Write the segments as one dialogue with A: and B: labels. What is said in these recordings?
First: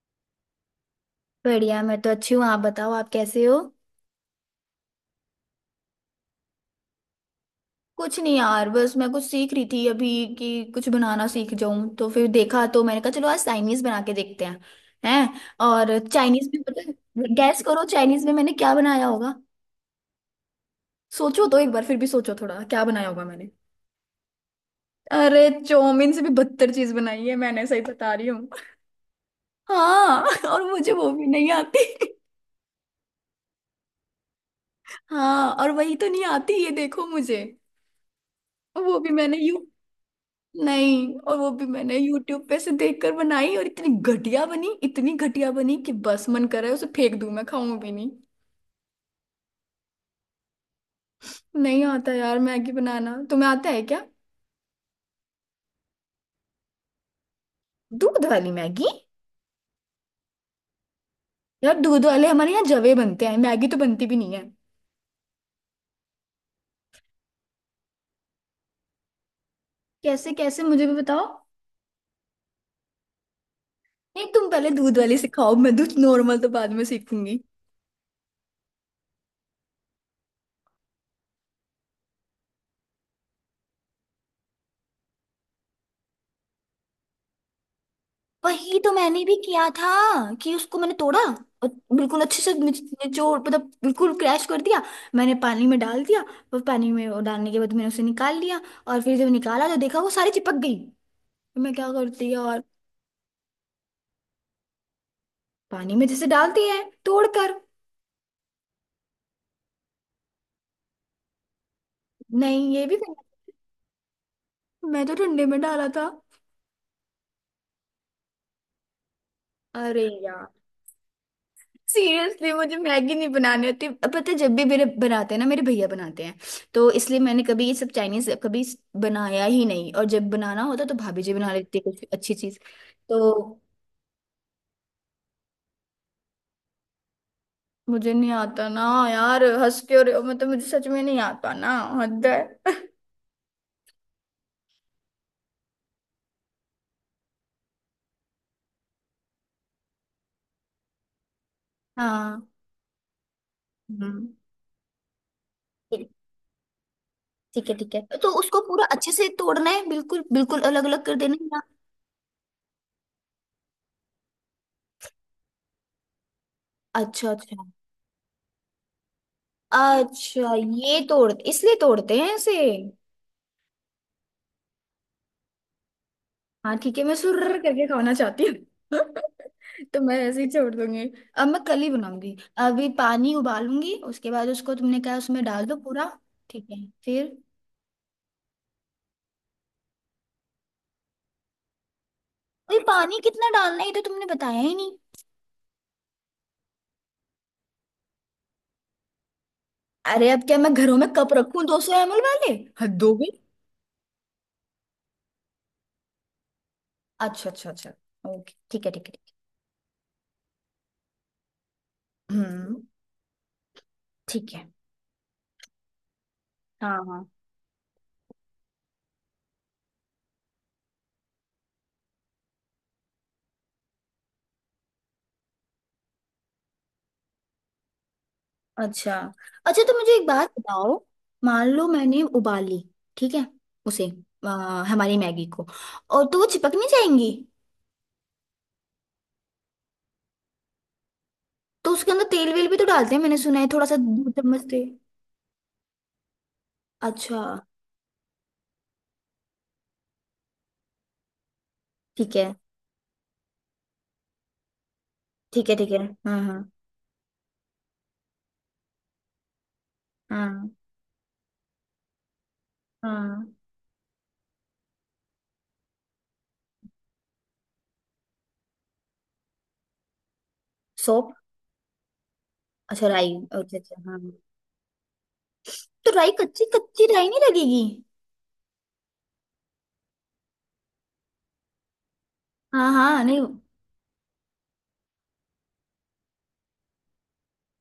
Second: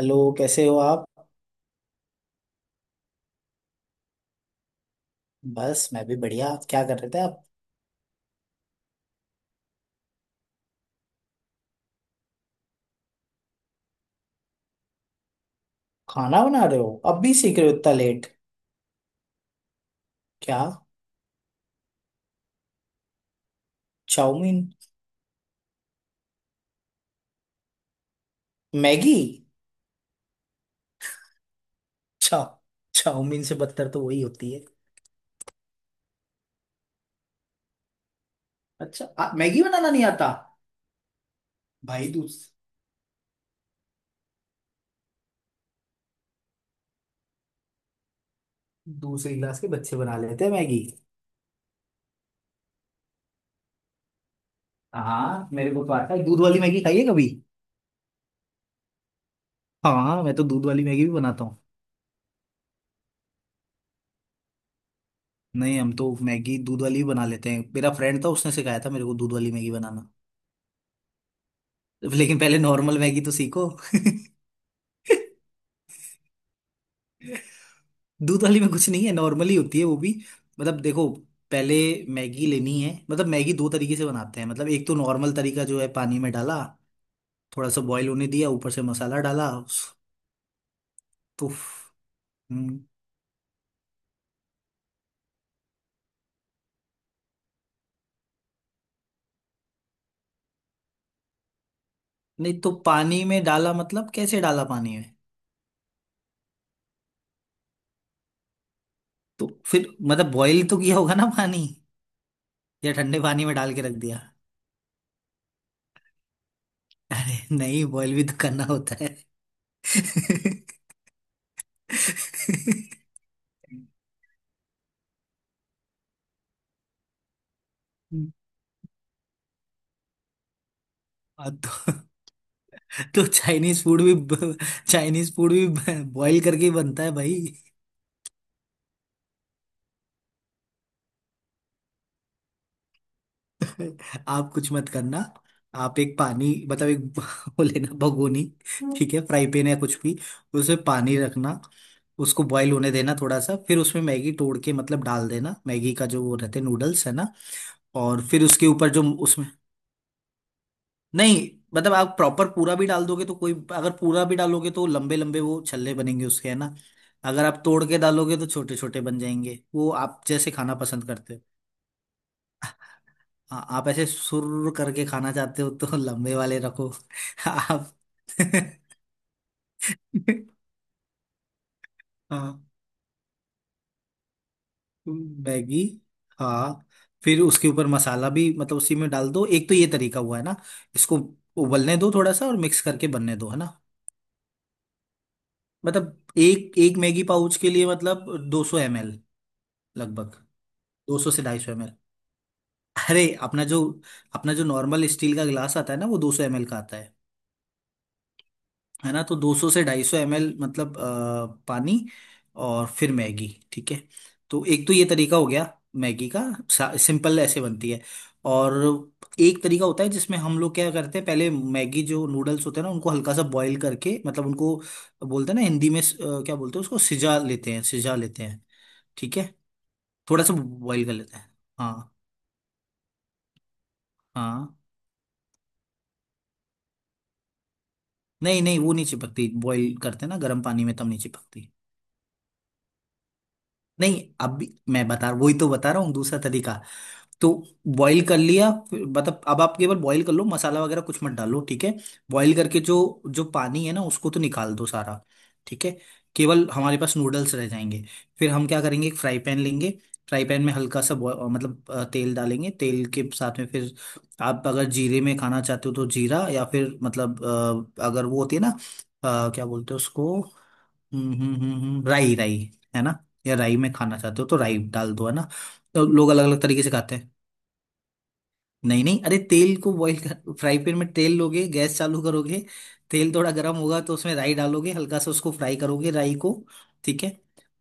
A: Hello, कैसे हो आप?
B: बढ़िया, मैं तो अच्छी हूँ। आप बताओ, आप कैसे हो।
A: बस मैं भी बढ़िया। क्या कर रहे थे आप?
B: कुछ नहीं यार, बस मैं कुछ सीख रही थी अभी कि कुछ बनाना सीख जाऊं। तो फिर देखा तो मैंने कहा चलो आज चाइनीज बना के देखते हैं। हैं। और
A: खाना
B: चाइनीज में
A: बना रहे
B: पता
A: हो अब भी,
B: है,
A: सीख
B: गैस
A: रहे हो
B: करो
A: इतना
B: चाइनीज
A: लेट?
B: में मैंने क्या बनाया होगा।
A: क्या?
B: सोचो तो एक बार, फिर भी सोचो थोड़ा, क्या बनाया होगा मैंने।
A: चाउमीन।
B: अरे चौमिन से भी बदतर चीज बनाई है मैंने, सही बता रही हूँ।
A: मैगी।
B: हाँ और मुझे वो भी नहीं आती।
A: चा चाउमीन से बदतर तो वही होती है।
B: हाँ, और वही तो नहीं आती, ये देखो मुझे। वो
A: अच्छा,
B: भी
A: आप
B: मैंने यू
A: मैगी बनाना नहीं आता?
B: नहीं, और वो भी मैंने
A: भाई,
B: यूट्यूब पे से देखकर बनाई और इतनी घटिया बनी, इतनी घटिया बनी कि बस मन कर रहा है उसे फेंक दूं, मैं खाऊं भी नहीं।
A: दूसरी क्लास के बच्चे बना लेते हैं मैगी।
B: नहीं आता यार मैगी बनाना, तुम्हें आता है क्या।
A: हाँ, मेरे को तो आता है। दूध वाली मैगी खाइए कभी।
B: दूध वाली मैगी?
A: हाँ, मैं तो दूध वाली मैगी भी बनाता हूँ।
B: यार दूध वाले हमारे यहाँ जवे बनते हैं, मैगी तो बनती भी नहीं है।
A: नहीं, हम तो मैगी दूध वाली भी बना लेते हैं। मेरा फ्रेंड था, उसने सिखाया था मेरे को दूध वाली मैगी बनाना।
B: कैसे कैसे, मुझे भी बताओ।
A: लेकिन पहले नॉर्मल मैगी तो सीखो।
B: नहीं तुम पहले दूध वाली सिखाओ, मैं दूध नॉर्मल तो बाद में सीखूंगी।
A: दूध वाली में कुछ नहीं है, नॉर्मली होती है वो भी। मतलब देखो, पहले मैगी लेनी है। मतलब मैगी दो तरीके से बनाते हैं। मतलब एक तो नॉर्मल तरीका जो है, पानी में डाला, थोड़ा सा बॉईल होने दिया, ऊपर
B: वही
A: से
B: तो
A: मसाला
B: मैंने भी
A: डाला
B: किया था कि उसको मैंने तोड़ा
A: तो
B: और बिल्कुल अच्छे से
A: हम्म,
B: निचोड़ मतलब बिल्कुल क्रैश कर दिया। मैंने पानी में डाल दिया और पानी में वो डालने के बाद मैंने उसे निकाल लिया। और फिर जब निकाला तो देखा वो सारी चिपक गई, तो मैं क्या करती
A: नहीं
B: यार।
A: तो। पानी में डाला मतलब कैसे डाला पानी में?
B: पानी में जैसे डालती है तोड़ कर।
A: तो फिर मतलब बॉईल तो किया होगा ना पानी,
B: नहीं ये
A: या
B: भी
A: ठंडे
B: करना।
A: पानी में डाल के रख दिया?
B: मैं तो ठंडे में डाला था।
A: अरे नहीं, बॉईल भी तो करना होता है।
B: अरे सीरियसली मुझे मैगी नहीं बनानी होती अब, पता है, जब भी मेरे बनाते हैं ना, मेरे भैया बनाते हैं, तो इसलिए मैंने कभी ये सब चाइनीज कभी बनाया ही नहीं। और जब बनाना होता तो भाभी जी
A: हाँ,
B: बना लेती है कुछ अच्छी चीज।
A: तो
B: तो
A: चाइनीज फूड भी, चाइनीज फूड भी बॉईल करके ही बनता है भाई।
B: मुझे नहीं आता ना। यार हंस क्यों रहे हो, मतलब मुझे सच में नहीं आता ना। हद है।
A: आप कुछ मत करना। आप एक पानी मतलब एक वो लेना भगोनी, ठीक है, फ्राई पैन या कुछ भी। उसमें पानी रखना, उसको
B: हाँ।
A: बॉईल होने देना थोड़ा सा, फिर उसमें
B: हम्म।
A: मैगी तोड़ के मतलब डाल देना। मैगी का
B: ठीक।
A: जो वो रहते नूडल्स है ना,
B: ठीक है ठीक है,
A: और
B: तो
A: फिर
B: उसको
A: उसके
B: पूरा
A: ऊपर जो
B: अच्छे से
A: उसमें,
B: तोड़ना है, बिल्कुल बिल्कुल अलग अलग कर देना है
A: नहीं,
B: ना।
A: मतलब आप प्रॉपर पूरा भी डाल दोगे तो कोई, अगर पूरा भी डालोगे तो लंबे लंबे वो छल्ले बनेंगे उसके है ना।
B: अच्छा
A: अगर
B: अच्छा।
A: आप तोड़ के डालोगे तो छोटे छोटे बन जाएंगे, वो आप जैसे
B: अच्छा,
A: खाना
B: ये
A: पसंद
B: तोड़
A: करते हो।
B: इसलिए तोड़ते हैं इसे?
A: हाँ, आप ऐसे सुर करके खाना चाहते हो तो लंबे वाले
B: हाँ
A: रखो।
B: ठीक है, मैं सुर्र करके
A: आप
B: खाना चाहती हूँ तो मैं ऐसे ही छोड़ दूंगी। अब मैं कल ही बनाऊंगी।
A: हाँ
B: अभी पानी उबालूंगी, उसके बाद उसको तुमने कहा उसमें डाल दो
A: मैगी
B: पूरा। ठीक है।
A: हाँ।
B: फिर?
A: फिर उसके ऊपर मसाला भी मतलब उसी में डाल दो। एक तो ये तरीका हुआ है ना। इसको उबलने दो थोड़ा सा और
B: अरे
A: मिक्स करके
B: पानी
A: बनने दो,
B: कितना
A: है ना।
B: डालना है ये तो तुमने बताया ही नहीं।
A: मतलब एक एक मैगी पाउच के लिए मतलब 200 सौ ML,
B: अरे
A: लगभग
B: अब क्या मैं घरों में
A: दो सौ
B: कप
A: से ढाई
B: रखूं
A: सौ
B: दो
A: एम
B: सौ
A: एल
B: एम एल वाले। हद हो
A: अरे,
B: गई।
A: अपना जो, अपना जो नॉर्मल स्टील का गिलास आता है ना वो 200 ML का आता है।
B: अच्छा अच्छा अच्छा, ओके ठीक है ठीक
A: है ना, तो
B: है।
A: 200 से 250 ML मतलब पानी,
B: ठीक है, हम्म।
A: और फिर मैगी, ठीक है।
B: ठीक
A: तो
B: है।
A: एक तो ये तरीका हो गया मैगी का,
B: हाँ हाँ।
A: सिंपल ऐसे बनती है। और एक तरीका होता है जिसमें हम लोग क्या करते हैं, पहले मैगी जो नूडल्स होते हैं ना उनको हल्का सा बॉईल करके, मतलब उनको बोलते हैं ना हिंदी में क्या बोलते हैं उसको, सिजा लेते हैं, सिजा लेते हैं,
B: अच्छा
A: ठीक है,
B: अच्छा, तो मुझे एक
A: थोड़ा
B: बात
A: सा
B: बताओ,
A: बॉईल कर लेते हैं।
B: मान लो
A: हाँ
B: मैंने उबाली, ठीक है उसे,
A: हाँ,
B: हमारी मैगी को, और तो वो चिपक नहीं जाएंगी?
A: नहीं नहीं, वो नहीं चिपकती, बॉईल करते ना गर्म पानी में तब नहीं चिपकती।
B: तो उसके अंदर तेल वेल भी तो डालते हैं, मैंने सुना है थोड़ा सा
A: नहीं,
B: दो
A: अब
B: चम्मच
A: भी
B: तेल।
A: मैं बता, वही तो बता रहा हूँ दूसरा तरीका।
B: अच्छा।
A: तो बॉईल कर लिया फिर, मतलब अब आप केवल बॉईल कर लो, मसाला वगैरह कुछ मत डालो, ठीक है।
B: ठीक है
A: बॉईल करके जो जो पानी है ना उसको तो निकाल दो सारा,
B: ठीक है
A: ठीक
B: ठीक
A: है।
B: है। हाँ
A: केवल
B: हाँ।
A: हमारे पास नूडल्स रह जाएंगे। फिर हम क्या करेंगे, एक फ्राई पैन लेंगे, फ्राई पैन
B: हाँ
A: में हल्का सा मतलब तेल डालेंगे। तेल के
B: हाँ।
A: साथ में फिर आप अगर जीरे में खाना चाहते हो तो जीरा, या फिर मतलब अगर वो होती है ना क्या बोलते हैं उसको,
B: सौंफ?
A: राई, राई, है
B: अच्छा
A: ना,
B: राई,
A: या राई
B: अच्छा
A: में
B: अच्छा हाँ।
A: खाना चाहते हो तो राई डाल दो, है ना। तो
B: तो राई
A: लोग अलग अलग
B: कच्ची,
A: तरीके से
B: कच्ची
A: खाते
B: राई
A: हैं।
B: नहीं लगेगी?
A: नहीं नहीं, अरे तेल को बॉईल कर, फ्राई पैन में तेल लोगे, गैस चालू करोगे,
B: हाँ हाँ
A: तेल
B: नहीं।
A: थोड़ा गर्म होगा, तो उसमें राई डालोगे, हल्का सा उसको फ्राई करोगे राई को, ठीक है।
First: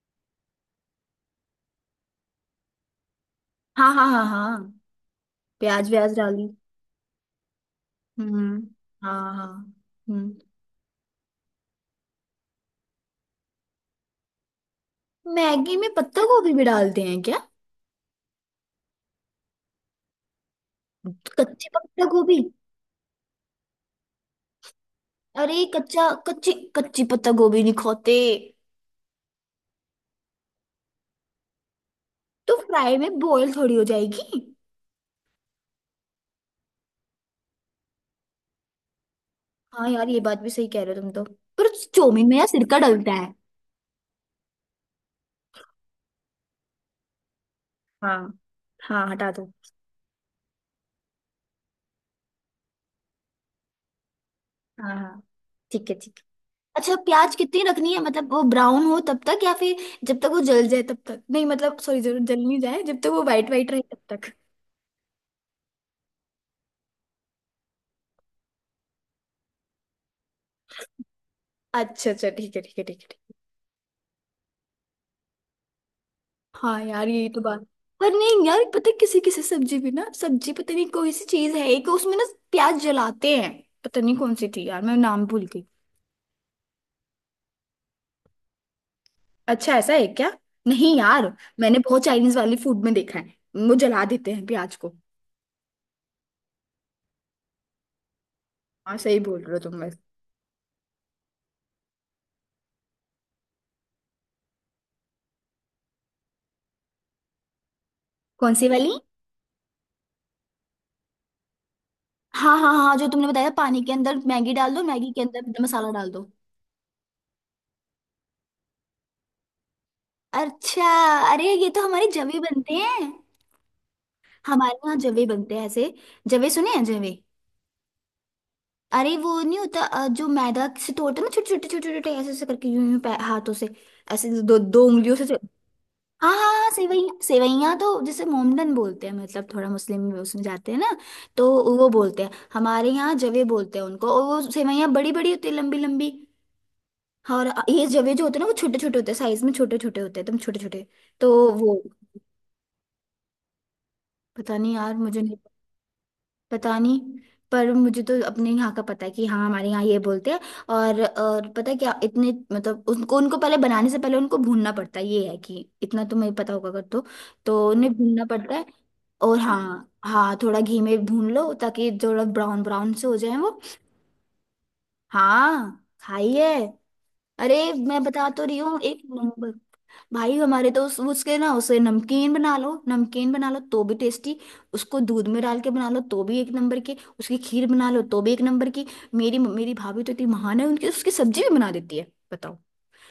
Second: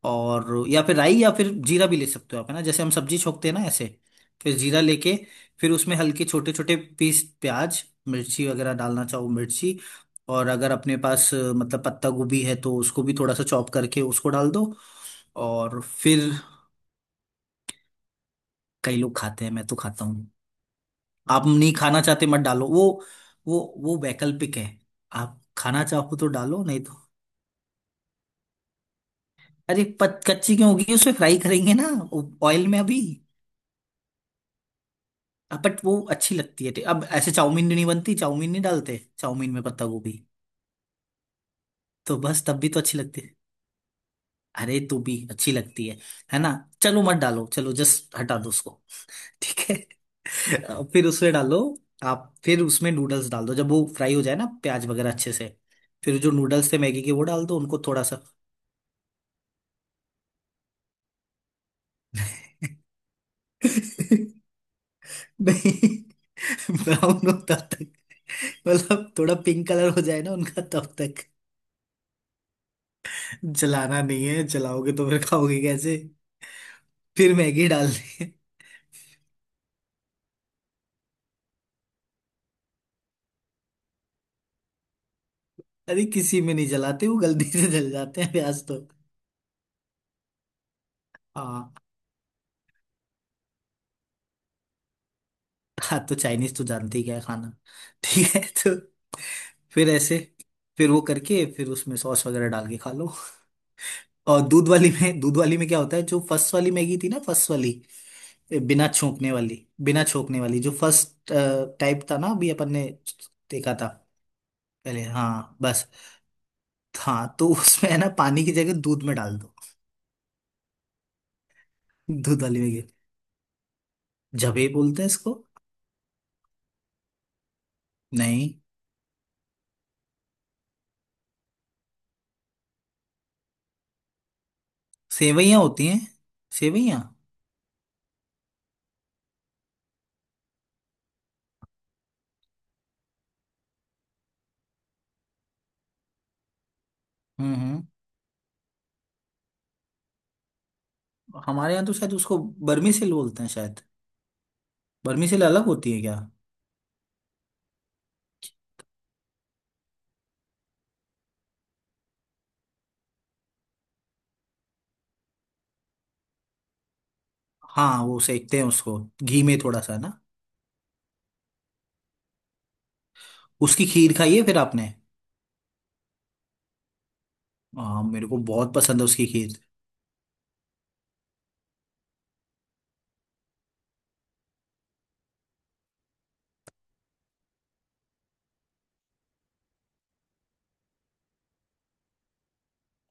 A: और या फिर राई या फिर जीरा भी ले सकते हो आप, है ना, जैसे हम सब्जी छोकते हैं ना ऐसे।
B: हाँ हाँ हाँ
A: फिर
B: हाँ।
A: जीरा लेके फिर
B: प्याज
A: उसमें
B: व्याज
A: हल्के
B: डाली?
A: छोटे छोटे पीस प्याज, मिर्ची
B: हम्म।
A: वगैरह डालना
B: हाँ
A: चाहो,
B: हाँ।
A: मिर्ची,
B: हम्म।
A: और अगर अपने पास मतलब पत्ता गोभी है तो उसको भी थोड़ा सा चॉप करके उसको डाल दो।
B: मैगी
A: और
B: में पत्ता
A: फिर
B: गोभी भी डालते हैं क्या?
A: कई लोग खाते हैं, मैं तो खाता। आप
B: कच्ची
A: नहीं खाना
B: पत्ता
A: चाहते मत
B: गोभी?
A: डालो वो, वो वो वैकल्पिक है। आप
B: अरे
A: खाना
B: कच्चा
A: चाहो तो
B: कच्ची,
A: डालो नहीं तो।
B: कच्ची पत्ता गोभी नहीं खाते।
A: अरे कच्ची क्यों होगी, उसे फ्राई करेंगे ना
B: तो
A: ऑयल में
B: फ्राई
A: अभी।
B: में बॉईल थोड़ी हो जाएगी।
A: अब बट वो अच्छी लगती है। अब ऐसे चाउमीन नहीं बनती, चाउमीन नहीं डालते चाउमीन में पत्ता
B: हाँ यार
A: गोभी।
B: ये बात भी सही कह रहे हो तुम तो। पर
A: तो
B: चौमिन में
A: बस
B: यार
A: तब भी
B: सिरका
A: तो अच्छी
B: डलता
A: लगती
B: है।
A: है, अरे तो भी अच्छी लगती है ना। चलो मत डालो, चलो जस्ट
B: हाँ।
A: हटा दो उसको,
B: हाँ, हटा दो।
A: ठीक है। अब फिर उसमें डालो, आप फिर उसमें नूडल्स डाल दो जब वो फ्राई हो जाए ना प्याज
B: हाँ
A: वगैरह
B: हाँ।
A: अच्छे से।
B: ठीक है
A: फिर
B: ठीक है।
A: जो नूडल्स थे
B: अच्छा,
A: मैगी के वो
B: प्याज
A: डाल दो
B: कितनी
A: उनको
B: रखनी है,
A: थोड़ा सा।
B: मतलब वो ब्राउन हो तब तक या फिर जब तक वो जल जाए तब तक? नहीं मतलब सॉरी, जल जल नहीं जाए, जब तक वो वाइट वाइट रहे तब
A: नहीं,
B: तक?
A: ब्राउन होता तक, मतलब थोड़ा पिंक कलर हो जाए ना उनका तब तक।
B: अच्छा अच्छा ठीक है ठीक है ठीक है ठीक है।
A: जलाना नहीं है, जलाओगे तो फिर खाओगे कैसे।
B: हाँ यार यही
A: फिर
B: तो बात।
A: मैगी
B: पर
A: डालनी है।
B: नहीं यार, पता है किसी किसी सब्जी भी ना, सब्जी पता नहीं कोई सी चीज है एक उसमें ना, प्याज जलाते हैं। पता नहीं कौन सी थी यार, मैं नाम भूल गई।
A: अरे किसी में नहीं जलाते, वो गलती से जल जाते हैं प्याज तो।
B: अच्छा ऐसा है क्या? नहीं यार,
A: हाँ
B: मैंने बहुत चाइनीज वाली फूड में देखा है, वो जला देते हैं प्याज को।
A: हाँ, तो चाइनीज तो जानते ही क्या है खाना। ठीक है, तो
B: हाँ सही बोल रहे हो तुम
A: फिर
B: बस।
A: ऐसे, फिर वो करके फिर उसमें सॉस वगैरह डाल के खा लो। और दूध वाली में क्या होता है, जो फर्स्ट वाली मैगी थी ना, फर्स्ट वाली,
B: कौन सी
A: बिना
B: वाली?
A: छोंकने वाली बिना छोंकने वाली जो फर्स्ट टाइप था ना, अभी
B: हाँ हाँ
A: अपन ने
B: हाँ, जो तुमने बताया
A: देखा
B: पानी
A: था
B: के अंदर मैगी डाल दो,
A: पहले,
B: मैगी के
A: हाँ
B: अंदर
A: बस।
B: मसाला डाल दो।
A: हाँ, तो उसमें है ना पानी की जगह दूध में डाल दो।
B: अच्छा। अरे ये तो हमारे जवे
A: दूध वाली में
B: बनते
A: गिर,
B: हैं।
A: जबे
B: हमारे यहाँ
A: बोलते हैं
B: जवे
A: इसको।
B: बनते हैं ऐसे। जवे, सुने हैं जवे?
A: नहीं,
B: अरे वो नहीं होता जो मैदा से तोड़ते हैं ना, छोटे छोटे छोटे छोटे, ऐसे ऐसे करके, यूं यूं हाथों से, ऐसे 2-2 उंगलियों से।
A: सेवइयां होती हैं,
B: हाँ हाँ हाँ,
A: सेवइयां।
B: सेवइयाँ। सेवइयाँ तो जैसे मोमडन बोलते हैं, मतलब थोड़ा मुस्लिम में उसमें जाते हैं ना, तो वो बोलते हैं। हमारे यहाँ जवे बोलते हैं उनको, और वो सेवइयाँ बड़ी बड़ी होती है, लंबी लंबी। हाँ, और
A: हम्म हम्म
B: ये जवे जो होते हैं ना, वो छोटे छोटे होते हैं, साइज में छोटे छोटे होते हैं, एकदम छोटे छोटे। तो
A: हमारे
B: वो,
A: यहाँ तो शायद उसको बर्मी सेल बोलते हैं शायद।
B: पता नहीं यार मुझे
A: बर्मी
B: नहीं
A: सेल अलग होती है क्या?
B: पता नहीं। पर मुझे तो अपने यहाँ का पता है कि हाँ हमारे यहाँ ये बोलते हैं। और पता है क्या इतने, उनको उनको पहले बनाने से पहले उनको भूनना पड़ता है, ये है कि इतना तुम्हें पता होगा अगर तो, तो उन्हें
A: हाँ, वो
B: भूनना पड़ता
A: सेकते हैं
B: है।
A: उसको
B: और
A: घी में थोड़ा
B: हाँ
A: सा ना।
B: हाँ थोड़ा घी में भून लो ताकि थोड़ा ब्राउन ब्राउन से हो जाए वो।
A: उसकी खीर खाई है फिर आपने?
B: हाँ खाइए। अरे मैं
A: हाँ,
B: बता
A: मेरे को
B: तो रही
A: बहुत
B: हूँ,
A: पसंद
B: एक
A: है उसकी
B: नंबर।
A: खीर
B: भाई हमारे तो उस उसके ना, उसे नमकीन बना लो तो भी टेस्टी, उसको दूध में डाल के बना लो तो भी एक नंबर की, उसकी खीर बना लो तो भी एक नंबर की। मेरी मेरी भाभी तो इतनी महान है, उनकी उसकी सब्जी भी बना देती है, बताओ।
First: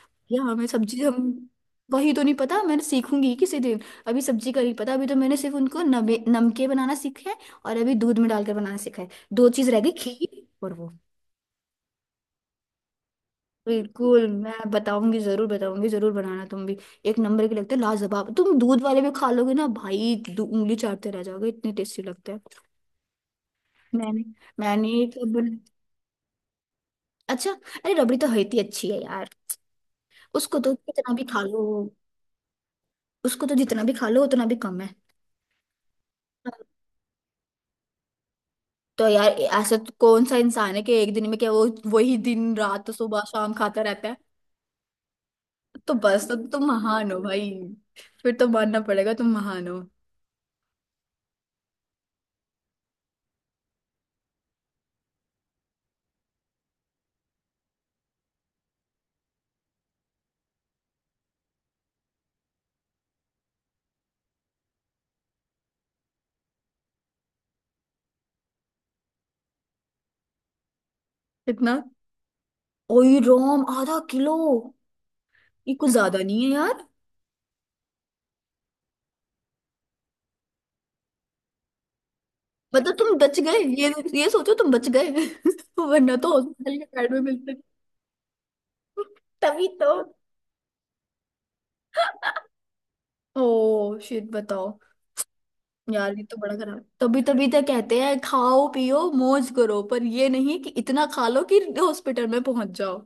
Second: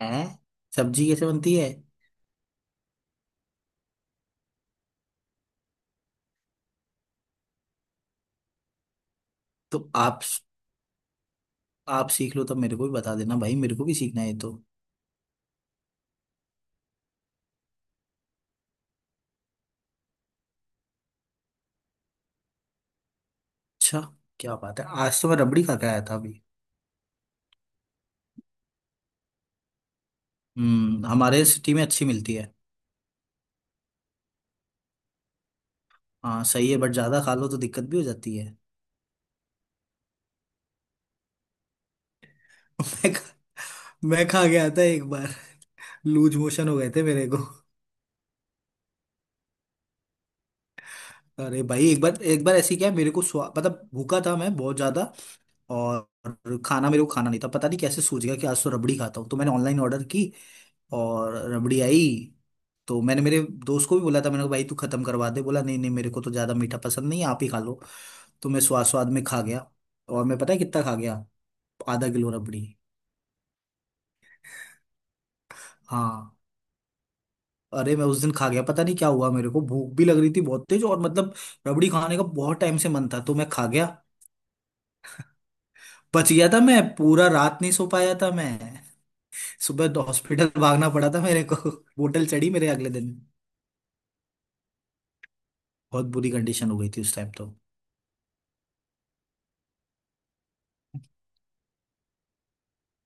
A: है।
B: या हमें सब्जी
A: सब्जी कैसे
B: हम,
A: बनती है?
B: वही तो नहीं पता, मैंने सीखूंगी किसी दिन। अभी सब्जी का नहीं पता, अभी तो मैंने सिर्फ उनको नमे नमके बनाना सीखा है और अभी दूध में डालकर बनाना सीखा है, दो चीज रह
A: तो
B: गई,
A: आप
B: खीर और वो।
A: आप सीख लो तब मेरे को भी बता देना। भाई मेरे को भी सीखना
B: बिल्कुल
A: है ये
B: मैं
A: तो।
B: बताऊंगी, जरूर बताऊंगी, जरूर बनाना तुम भी। एक नंबर के लगते हैं, लाजवाब, तुम दूध वाले भी खा लोगे ना भाई, उंगली चाटते रह जाओगे, इतने टेस्टी लगते हैं।
A: अच्छा,
B: मैंने
A: क्या बात है,
B: मैंने
A: आज तो मैं रबड़ी खा के आया था अभी।
B: अच्छा। अरे रबड़ी तो होती अच्छी है यार, उसको तो
A: हम्म,
B: कितना भी खा
A: हमारे
B: लो।
A: सिटी में अच्छी मिलती है।
B: उसको तो जितना भी खा लो उतना भी कम है।
A: हाँ सही है, बट ज्यादा खा लो तो दिक्कत भी हो जाती है।
B: तो यार ऐसा तो कौन सा इंसान है कि एक दिन में क्या वो, वही दिन रात
A: मैं
B: सुबह
A: खा,
B: शाम खाता रहता है।
A: मैं खा गया था एक बार।
B: तो बस
A: लूज
B: तो तुम
A: मोशन हो गए थे
B: महान हो
A: मेरे को।
B: भाई। फिर तो मानना पड़ेगा, तुम महान हो।
A: अरे भाई, एक बार, एक बार ऐसी क्या है, मेरे को स्वा मतलब भूखा था मैं बहुत ज्यादा। और खाना मेरे को खाना नहीं था, पता नहीं कैसे सूझ गया कि आज तो रबड़ी खाता हूँ, तो मैंने ऑनलाइन ऑर्डर की और रबड़ी आई। तो मैंने मेरे दोस्त को भी बोला था, मैंने कहा भाई तू खत्म करवा दे। बोला नहीं नहीं, मेरे को तो ज्यादा मीठा पसंद नहीं है, आप ही खा लो। तो मैं स्वाद स्वाद में खा गया। और मैं, पता है कितना खा गया,
B: इतना?
A: आधा किलो रबड़ी।
B: ओई रोम, आधा किलो? ये कुछ ज्यादा
A: हाँ।
B: नहीं है यार।
A: अरे मैं उस दिन खा गया, पता नहीं क्या हुआ, मेरे को भूख भी लग रही थी बहुत तेज, और मतलब रबड़ी खाने का बहुत टाइम से
B: मतलब
A: मन
B: तुम
A: था, तो
B: बच
A: मैं
B: गए,
A: खा गया।
B: ये सोचो तुम बच गए वरना
A: बच
B: तो
A: गया था,
B: हॉस्पिटल
A: मैं
B: के बेड में
A: पूरा
B: मिलते।
A: रात नहीं सो पाया था मैं।
B: तभी
A: सुबह
B: तो।
A: तो हॉस्पिटल भागना पड़ा था मेरे को। बोतल चढ़ी मेरे अगले दिन।
B: ओ शिट, बताओ।
A: बहुत
B: यार ये
A: बुरी
B: तो बड़ा
A: कंडीशन हो
B: खराब,
A: गई थी उस
B: तभी
A: टाइम
B: तभी
A: तो।
B: तो कहते हैं खाओ पियो मौज करो पर ये नहीं कि इतना खा लो कि हॉस्पिटल में पहुंच जाओ।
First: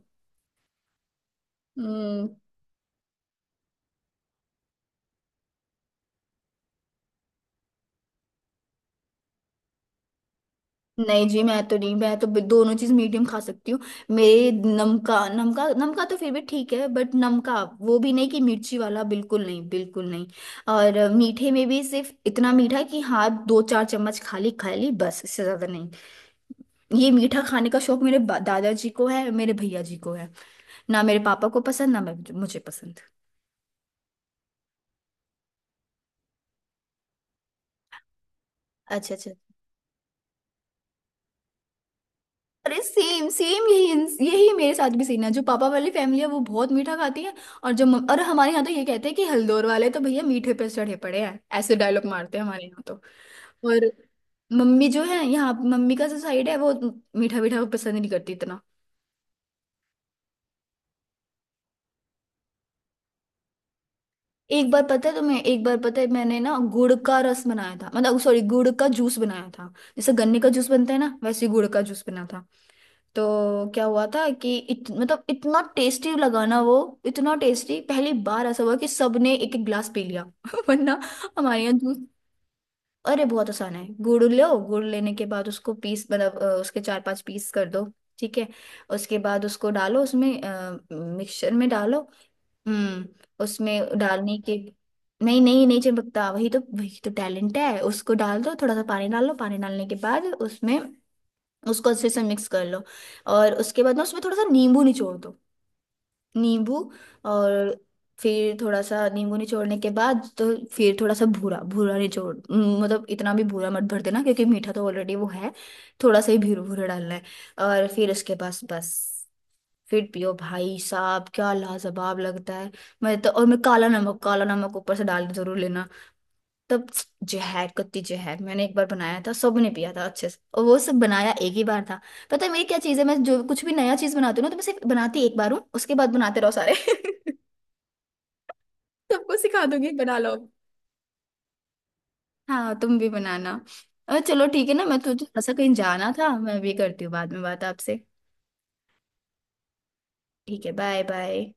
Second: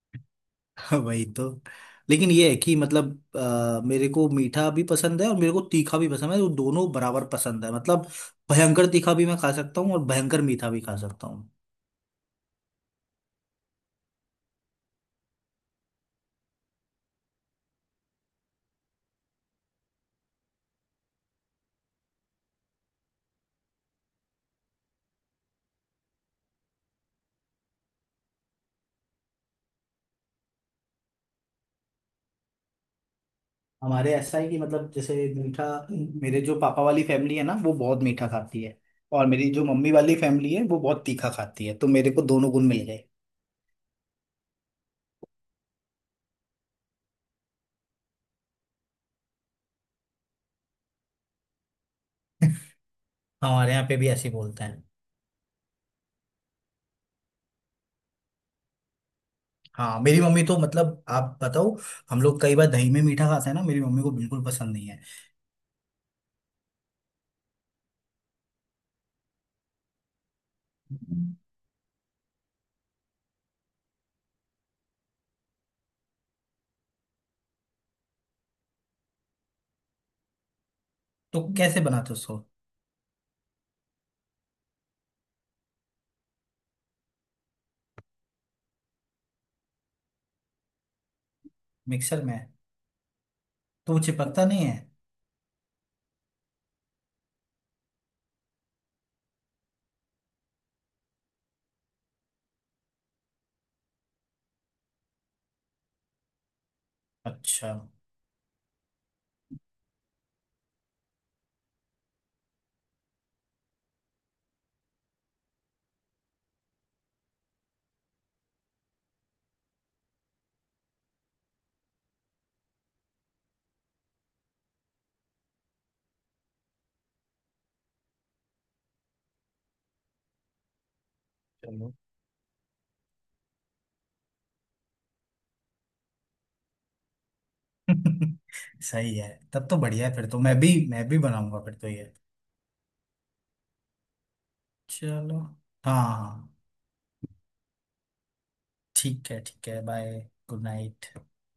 A: वही तो।
B: हम्म।
A: लेकिन ये है कि मतलब मेरे को मीठा भी पसंद है और मेरे को तीखा भी पसंद है, वो दोनों बराबर पसंद है। मतलब भयंकर तीखा भी मैं खा सकता हूँ और भयंकर मीठा भी खा
B: नहीं
A: सकता
B: जी
A: हूँ।
B: मैं तो नहीं, मैं तो दोनों चीज मीडियम खा सकती हूँ। मेरे नमका नमका नमका तो फिर भी ठीक है, बट नमका वो भी नहीं कि मिर्ची वाला, बिल्कुल नहीं बिल्कुल नहीं। और मीठे में भी सिर्फ इतना मीठा कि हाँ 2-4 चम्मच खाली खा ली बस, इससे ज्यादा नहीं। ये मीठा खाने का शौक मेरे दादाजी को है, मेरे भैया जी को है, ना मेरे पापा को पसंद, ना मैं मुझे पसंद।
A: हमारे ऐसा है कि मतलब जैसे मीठा, मेरे जो पापा वाली फैमिली है ना वो बहुत मीठा खाती है,
B: अच्छा
A: और
B: अच्छा।
A: मेरी जो मम्मी वाली फैमिली है वो बहुत तीखा खाती है, तो मेरे को दोनों गुण
B: अरे
A: मिल गए।
B: सेम सेम, यही यही मेरे साथ भी सीन है, जो पापा वाली फैमिली है वो बहुत मीठा खाती है। और जो और हमारे यहाँ तो ये कहते हैं कि हल्दोर वाले तो भैया मीठे पे चढ़े पड़े हैं, ऐसे डायलॉग मारते हैं हमारे यहाँ तो।
A: हमारे यहाँ
B: और
A: पे भी ऐसे ही बोलते हैं।
B: मम्मी जो है, यहाँ मम्मी का जो साइड है वो मीठा मीठा पसंद नहीं करती इतना।
A: हाँ, मेरी मम्मी तो मतलब आप बताओ, हम लोग कई बार दही में मीठा खाते हैं ना, मेरी मम्मी को बिल्कुल
B: एक
A: पसंद
B: बार
A: नहीं है।
B: पता है तुम्हें, एक बार पता है मैंने ना गुड़ का रस बनाया था, मतलब सॉरी गुड़ का जूस बनाया था, जैसे गन्ने का जूस बनता है ना वैसे ही गुड़ का जूस बना था। तो क्या हुआ था कि मतलब इतना टेस्टी लगा ना वो, इतना टेस्टी, पहली बार ऐसा हुआ कि सबने एक एक ग्लास पी लिया वरना
A: तो
B: हमारे यहाँ
A: कैसे
B: जूस।
A: बनाते हो उसको?
B: अरे बहुत आसान है, गुड़ लो, गुड़ लेने के बाद उसको पीस मतलब उसके 4-5 पीस कर दो, ठीक है। उसके बाद उसको डालो उसमें, मिक्सचर में डालो।
A: मिक्सर में?
B: हम्म।
A: तो
B: उसमें
A: वो
B: डालने
A: चिपकता
B: के,
A: नहीं है?
B: नहीं नहीं नहीं चिपकता, वही तो टैलेंट है। उसको डाल दो, थोड़ा सा पानी डालो, पानी डालने के बाद उसमें उसको अच्छे से मिक्स कर लो। और उसके बाद ना उसमें थोड़ा सा नींबू निचोड़ दो, नींबू।
A: अच्छा।
B: और फिर थोड़ा सा नींबू निचोड़ने के बाद तो, फिर थोड़ा सा भूरा भूरा निचोड़ मतलब इतना भी भूरा मत भर देना क्योंकि मीठा तो ऑलरेडी वो है, थोड़ा सा ही भूरा भूरा डालना है। और फिर उसके पास बस, फिर पियो भाई साहब, क्या लाजवाब लगता है। मैं तो, और मैं काला नमक, काला नमक ऊपर से डाल के जरूर लेना, तब, जहर कत्ती जहर। मैंने एक बार बनाया था, सबने पिया था अच्छे से, और वो सब बनाया एक ही बार
A: चलो।
B: था। पता है मेरी क्या चीज़ है, मैं जो कुछ भी नया चीज़ बनाती हूँ ना, तो मैं सिर्फ बनाती एक बार हूँ, उसके बाद बनाते रहो सारे
A: सही है,
B: सबको सिखा
A: तब तो
B: दूंगी,
A: बढ़िया है,
B: बना
A: फिर
B: लो,
A: तो मैं भी बनाऊंगा फिर तो ये।
B: हाँ तुम भी बनाना। और चलो ठीक है ना, मैं तो
A: चलो।
B: थोड़ा सा कहीं
A: हाँ
B: जाना
A: हाँ,
B: था,
A: हाँ।
B: मैं भी करती हूँ बाद में बात आपसे।
A: ठीक है ठीक है, बाय। गुड
B: ठीक है बाय
A: नाइट।
B: बाय।